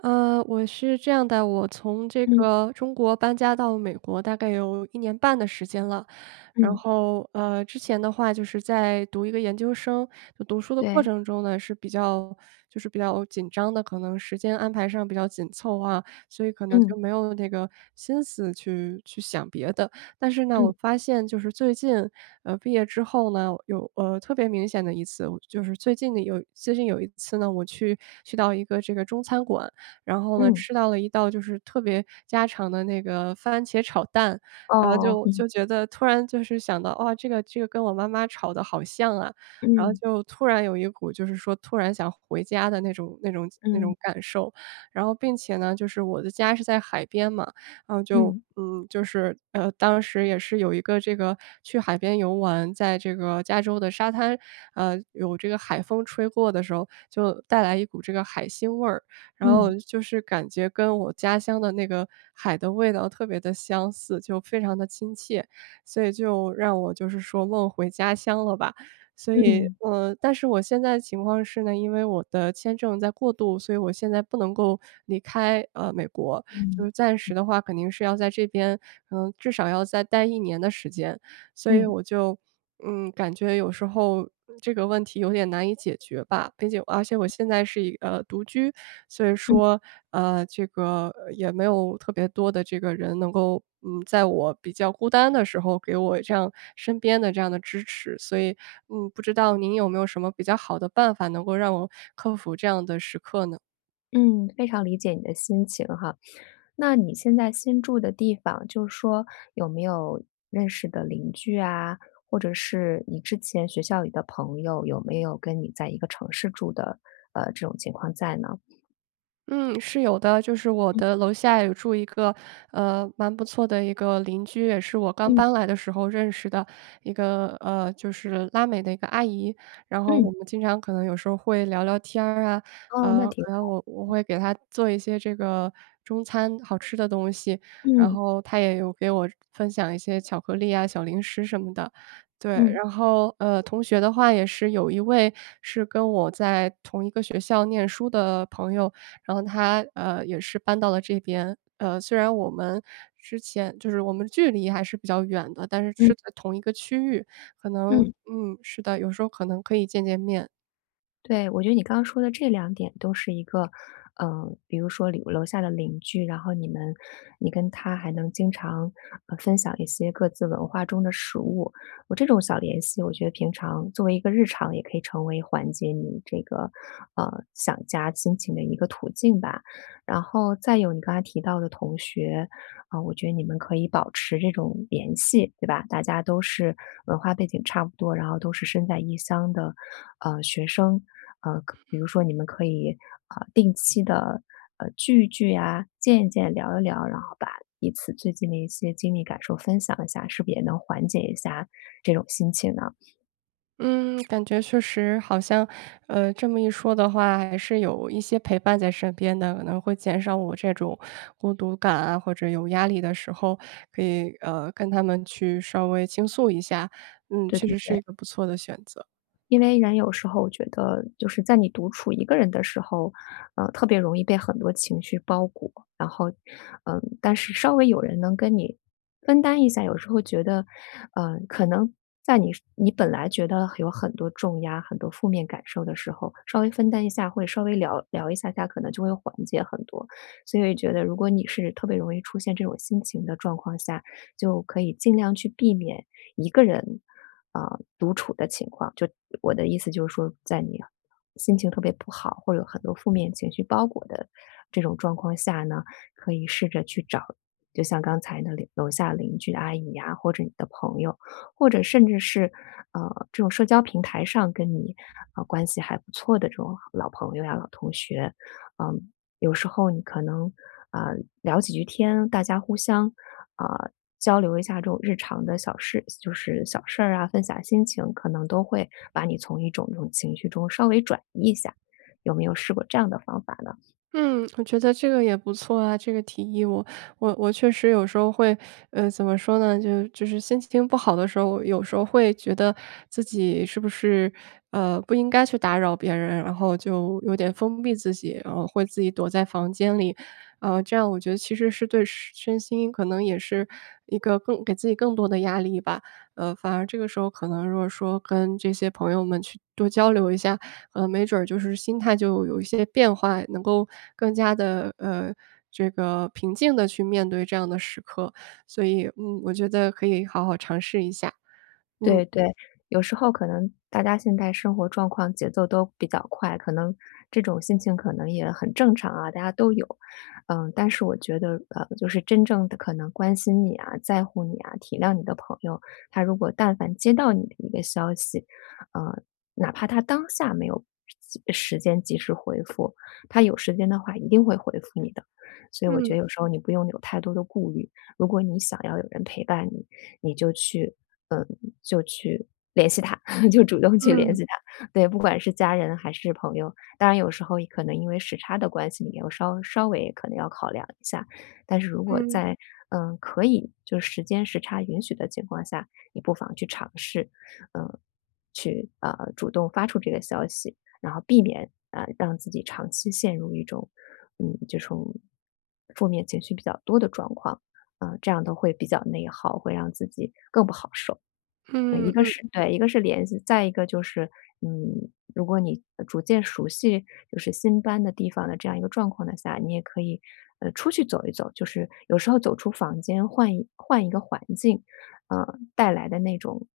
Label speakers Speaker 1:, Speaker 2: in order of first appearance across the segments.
Speaker 1: 我是这样的，我从这
Speaker 2: 嗯
Speaker 1: 个中国搬家到美国大概有一年半的时间了。然
Speaker 2: 嗯，
Speaker 1: 后，之前的话就是在读一个研究生，就读书的过
Speaker 2: 对，
Speaker 1: 程中呢，是比较比较紧张的，可能时间安排上比较紧凑啊，所以可能
Speaker 2: 嗯
Speaker 1: 就没有那个心思去想别的。但是呢，我
Speaker 2: 嗯
Speaker 1: 发现就是最近，毕业之后呢，有特别明显的一次，我就是最近的有最近有一次呢，我去到一个这个中餐馆，然后呢
Speaker 2: 嗯，
Speaker 1: 吃到了一道就是特别家常的那个番茄炒蛋，然后
Speaker 2: 哦，
Speaker 1: 就
Speaker 2: 嗯
Speaker 1: 就觉得突然就是想到，哇，这个跟我妈妈吵的好像啊，然后
Speaker 2: 嗯
Speaker 1: 就突然有一股就是说突然想回家的那种那种那
Speaker 2: 嗯
Speaker 1: 种感受。然后并且呢，就是我的家是在海边嘛，然后就
Speaker 2: 嗯
Speaker 1: 当时也是有一个这个去海边游玩，在这个加州的沙滩，有这个海风吹过的时候，就带来一股这个海腥味儿。然
Speaker 2: 嗯
Speaker 1: 后就是感觉跟我家乡的那个海的味道特别的相似，就非常的亲切，所以就让我就是说梦回家乡了吧。所以，
Speaker 2: 嗯
Speaker 1: 但是我现在的情况是呢，因为我的签证在过渡，所以我现在不能够离开，美国，就是暂时的话肯定是要在这边，嗯，至少要再待一年的时间。所以
Speaker 2: 嗯
Speaker 1: 我就，嗯，感觉有时候这个问题有点难以解决吧。并且而且我现在是独居，所以
Speaker 2: 嗯
Speaker 1: 说，也没有特别多的这个人能够，嗯，在我比较孤单的时候给我这样身边的这样的支持。所以，嗯，不知道您有没有什么比较好的办法能够让我克服这样的时刻呢？
Speaker 2: 嗯，非常理解你的心情哈。那你现在新住的地方，就是说有没有认识的邻居啊，或者是你之前学校里的朋友，有没有跟你在一个城市住的，这种情况在呢？
Speaker 1: 嗯，是有的，就是我
Speaker 2: 嗯
Speaker 1: 的楼下有住一个，蛮不错的一个邻居，也是我刚
Speaker 2: 嗯
Speaker 1: 搬来的时候认识的一个，就是拉美的一个阿姨。然后
Speaker 2: 嗯，
Speaker 1: 我们经常可能有时候会聊聊天儿啊，
Speaker 2: 哦，那挺
Speaker 1: 可能
Speaker 2: 好，
Speaker 1: 我会给她做一些这个中餐好吃的东西，然
Speaker 2: 嗯
Speaker 1: 后她也有给我分享一些巧克力啊、小零食什么的。对，
Speaker 2: 嗯
Speaker 1: 然后，同学的话也是有一位是跟我在同一个学校念书的朋友，然后他，也是搬到了这边。虽然我们之前就是我们距离还是比较远的，但是是
Speaker 2: 嗯
Speaker 1: 在同一个区域，可能
Speaker 2: 嗯。
Speaker 1: 嗯，是的，有时候可能可以见见面。
Speaker 2: 对，我觉得你刚刚说的这两点都是一个，嗯，比如说楼下的邻居，然后你们你跟他还能经常，分享一些各自文化中的食物。我这种小联系，我觉得平常作为一个日常也可以成为缓解你这个，想家心情的一个途径吧。然后再有你刚才提到的同学，啊，我觉得你们可以保持这种联系，对吧？大家都是文化背景差不多，然后都是身在异乡的，呃，学生，可比如说你们可以啊、定期的聚一聚啊，见一见，聊一聊，然后把彼此最近的一些经历感受分享一下，是不是也能缓解一下这种心情呢？
Speaker 1: 嗯，感觉确实好像，这么一说的话，还是有一些陪伴在身边的，可能会减少我这种孤独感啊，或者有压力的时候，可以跟他们去稍微倾诉一下。嗯，
Speaker 2: 对
Speaker 1: 确
Speaker 2: 对
Speaker 1: 实是
Speaker 2: 对。
Speaker 1: 一个不错的选择。
Speaker 2: 因为人有时候我觉得，就是在你独处一个人的时候，特别容易被很多情绪包裹，然后，嗯，但是稍微有人能跟你分担一下，有时候觉得，呃，可能在你本来觉得有很多重压、很多负面感受的时候，稍微分担一下，或者稍微聊聊一下下，可能就会缓解很多。所以觉得，如果你是特别容易出现这种心情的状况下，就可以尽量去避免一个人啊、独处的情况。就我的意思就是说，在你心情特别不好或者有很多负面情绪包裹的这种状况下呢，可以试着去找，就像刚才的楼下邻居阿姨呀、或者你的朋友，或者甚至是这种社交平台上跟你啊、关系还不错的这种老朋友呀、老同学，嗯、有时候你可能啊、聊几句天，大家互相啊、交流一下这种日常的小事，就是小事儿啊，分享心情，可能都会把你从一种这种情绪中稍微转移一下。有没有试过这样的方法呢？
Speaker 1: 嗯，我觉得这个也不错啊，这个提议我确实有时候会，怎么说呢，就是心情不好的时候，有时候会觉得自己是不是，不应该去打扰别人，然后就有点封闭自己，然后会自己躲在房间里，这样我觉得其实是对身心可能也是一个更给自己更多的压力吧。反而这个时候可能如果说跟这些朋友们去多交流一下，没准儿就是心态就有一些变化，能够更加的这个平静的去面对这样的时刻。所以，嗯，我觉得可以好好尝试一下。嗯，
Speaker 2: 对对，有时候可能大家现在生活状况节奏都比较快，可能这种心情可能也很正常啊，大家都有。嗯，但是我觉得，呃，就是真正的可能关心你啊、在乎你啊、体谅你的朋友，他如果但凡接到你的一个消息，呃，哪怕他当下没有及时回复，他有时间的话一定会回复你的。所以我觉得
Speaker 1: 嗯，
Speaker 2: 有时候你不用有太多的顾虑，如果你想要有人陪伴你，你就去，嗯，就去联系他，就主动去联
Speaker 1: 嗯，
Speaker 2: 系他。对，不管是家人还是朋友，当然有时候也可能因为时差的关系，你要稍微可能要考量一下。但是如果
Speaker 1: 嗯，
Speaker 2: 在嗯可以就是时差允许的情况下，你不妨去尝试，嗯，去主动发出这个消息，然后避免啊、让自己长期陷入一种嗯这种负面情绪比较多的状况。嗯，这样都会比较内耗，会让自己更不好受。嗯，
Speaker 1: 嗯，
Speaker 2: 一
Speaker 1: 嗯，
Speaker 2: 个
Speaker 1: 嗯
Speaker 2: 是对，一个是联系，再一个就是，嗯，如果你逐渐熟悉就是新搬的地方的这样一个状况的下，你也可以，出去走一走，就是有时候走出房间，换一个环境，带来的那种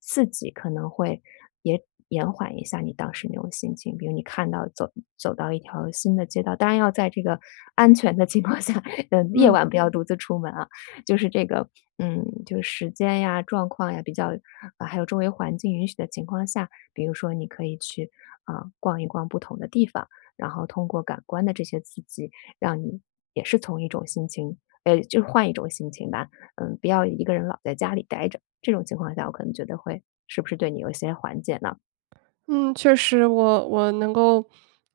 Speaker 2: 刺激可能会也延缓一下你当时那种心情。比如你看到走到一条新的街道，当然要在这个安全的情况下，嗯，夜
Speaker 1: 嗯。
Speaker 2: 晚不要独自出门啊。就是这个，嗯，就是时间呀、状况呀比较，啊，还有周围环境允许的情况下，比如说你可以去啊、逛一逛不同的地方，然后通过感官的这些刺激，让你也是从一种心情，呃，就是换一种心情吧，嗯，不要一个人老在家里待着。这种情况下，我可能觉得会是不是对你有一些缓解呢？
Speaker 1: 嗯，确实我我能够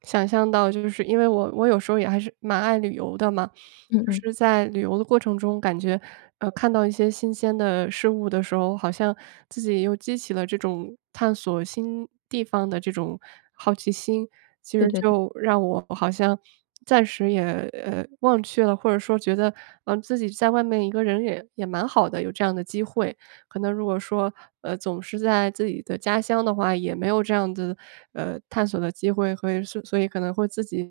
Speaker 1: 想象到，就是因为我有时候也还是蛮爱旅游的嘛，
Speaker 2: 嗯
Speaker 1: 就
Speaker 2: 嗯，
Speaker 1: 是在旅游的过程中，感觉看到一些新鲜的事物的时候，好像自己又激起了这种探索新地方的这种好奇心，其
Speaker 2: 对
Speaker 1: 实
Speaker 2: 对对
Speaker 1: 就让我好像暂时也忘却了，或者说觉得自己在外面一个人也蛮好的，有这样的机会。可能如果说，总是在自己的家乡的话，也没有这样的，探索的机会和所以可能会自己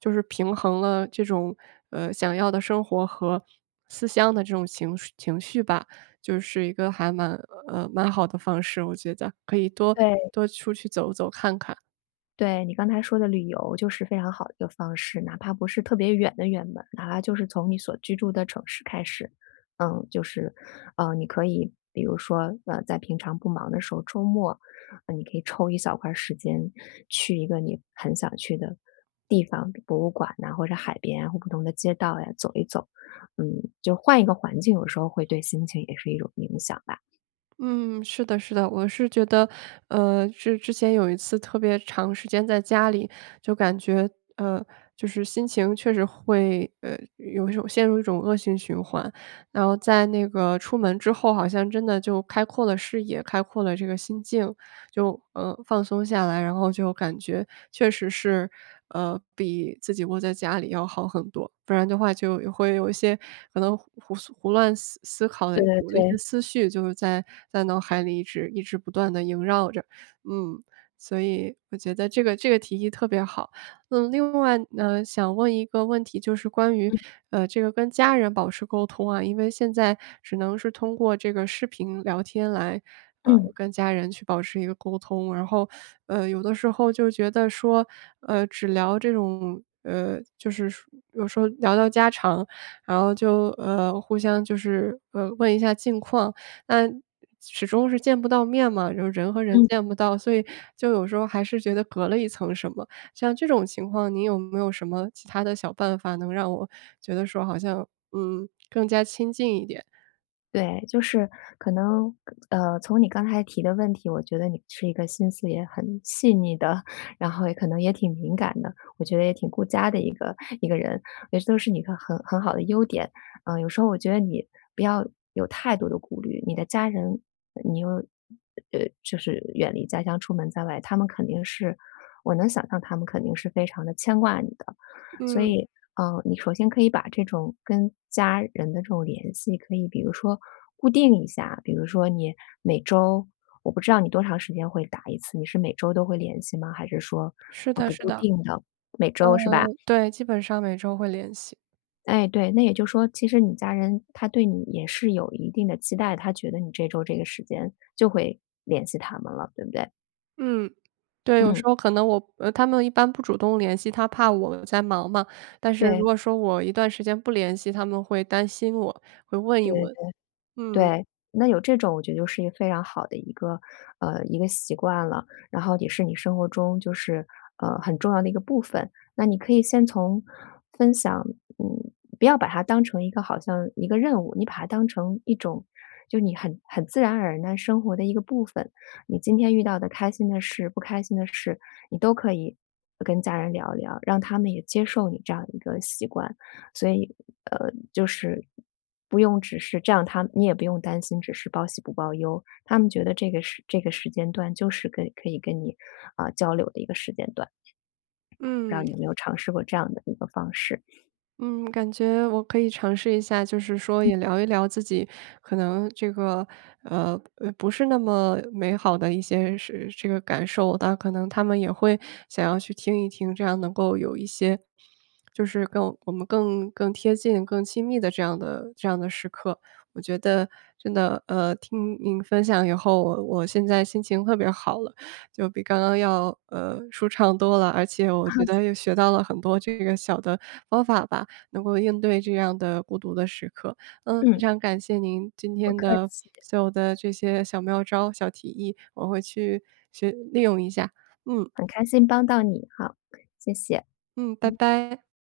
Speaker 1: 就是平衡了这种，想要的生活和思乡的这种情绪吧，就是一个还蛮蛮好的方式，我觉得可以多
Speaker 2: 对。
Speaker 1: 多出去走走看看。
Speaker 2: 对，你刚才说的旅游就是非常好的一个方式，哪怕不是特别远的远门儿哪怕就是从你所居住的城市开始，嗯，就是，呃，你可以比如说，呃，在平常不忙的时候，周末，呃你可以抽一小块儿时间去一个你很想去的地方，博物馆呐、或者海边啊，或不同的街道呀，走一走，嗯，就换一个环境，有时候会对心情也是一种影响吧。
Speaker 1: 嗯，是的，是的，我是觉得，之前有一次特别长时间在家里，就感觉，呃，就是心情确实会，有一种陷入一种恶性循环，然后在那个出门之后，好像真的就开阔了视野，开阔了这个心境，就放松下来，然后就感觉确实是，比自己窝在家里要好很多。不然的话，就也会有一些可能胡胡思胡乱思思考的
Speaker 2: 对对
Speaker 1: 我的一些
Speaker 2: 对，
Speaker 1: 思绪，就是在在脑海里一直不断的萦绕着。嗯，所以我觉得这个提议特别好。嗯，另外，想问一个问题，就是关于，这个跟家人保持沟通啊，因为现在只能是通过这个视频聊天来，
Speaker 2: 嗯
Speaker 1: 跟家人去保持一个沟通。然后，有的时候就觉得说，只聊这种，就是说有时候聊聊家常，然后就互相就是问一下近况，那始终是见不到面嘛，就是人和人
Speaker 2: 嗯。
Speaker 1: 见不到，所以就有时候还是觉得隔了一层什么。像这种情况，你有没有什么其他的小办法能让我觉得说好像，嗯，更加亲近一点？
Speaker 2: 对，就是可能，从你刚才提的问题，我觉得你是一个心思也很细腻的，然后也可能也挺敏感的，我觉得也挺顾家的一个人，也都是你的很好的优点。嗯，有时候我觉得你不要有太多的顾虑，你的家人，你又，呃，就是远离家乡出门在外，他们肯定是，我能想象他们肯定是非常的牵挂你的，所
Speaker 1: 嗯，
Speaker 2: 以嗯，你首先可以把这种跟家人的这种联系，可以比如说固定一下，比如说你每周，我不知道你多长时间会打一次，你是每周都会联系吗？还是说，
Speaker 1: 是
Speaker 2: 呃，
Speaker 1: 的
Speaker 2: 不
Speaker 1: 是
Speaker 2: 固
Speaker 1: 的，
Speaker 2: 定的，每周是吧？
Speaker 1: 对，基本上每周会联系。
Speaker 2: 哎，对，那也就是说，其实你家人他对你也是有一定的期待，他觉得你这周这个时间就会联系他们了，对不对？
Speaker 1: 嗯，对，有
Speaker 2: 嗯，
Speaker 1: 时候可能我他们一般不主动联系，他怕我在忙嘛，但是如
Speaker 2: 对
Speaker 1: 果说我一段时间不联系，他们会担心我，会问一
Speaker 2: 对
Speaker 1: 问。嗯，
Speaker 2: 对，那有这种我觉得就是一个非常好的一个一个习惯了，然后也是你生活中就是，很重要的一个部分。那你可以先从分享嗯，不要把它当成一个好像一个任务，你把它当成一种就你很自然而然生活的一个部分。你今天遇到的开心的事、不开心的事，你都可以跟家人聊一聊，让他们也接受你这样一个习惯。所以，就是不用只是这样，他你也不用担心，只是报喜不报忧。他们觉得这个时间段就是可以跟你啊、交流的一个时间段。不知道
Speaker 1: 嗯。
Speaker 2: 你有没有尝试过这样的一个方式？
Speaker 1: 嗯，感觉我可以尝试一下，就是说也聊一聊自己可能这个不是那么美好的一些是这个感受的，但可能他们也会想要去听一听，这样能够有一些就是更我们更贴近、更亲密的这样的时刻。我觉得真的听您分享以后，我现在心情特别好了，就比刚刚要舒畅多了，而且我
Speaker 2: 啊，
Speaker 1: 觉得又学到了很多这个小的方法吧。能够应对这样的孤独的时刻。嗯，非
Speaker 2: 嗯，
Speaker 1: 常感谢您今
Speaker 2: 不
Speaker 1: 天
Speaker 2: 客
Speaker 1: 的
Speaker 2: 气，
Speaker 1: 所有的这些小妙招、小提议，我会去学利用一下。嗯
Speaker 2: 很开心帮到你哈，谢谢。
Speaker 1: 嗯，拜拜。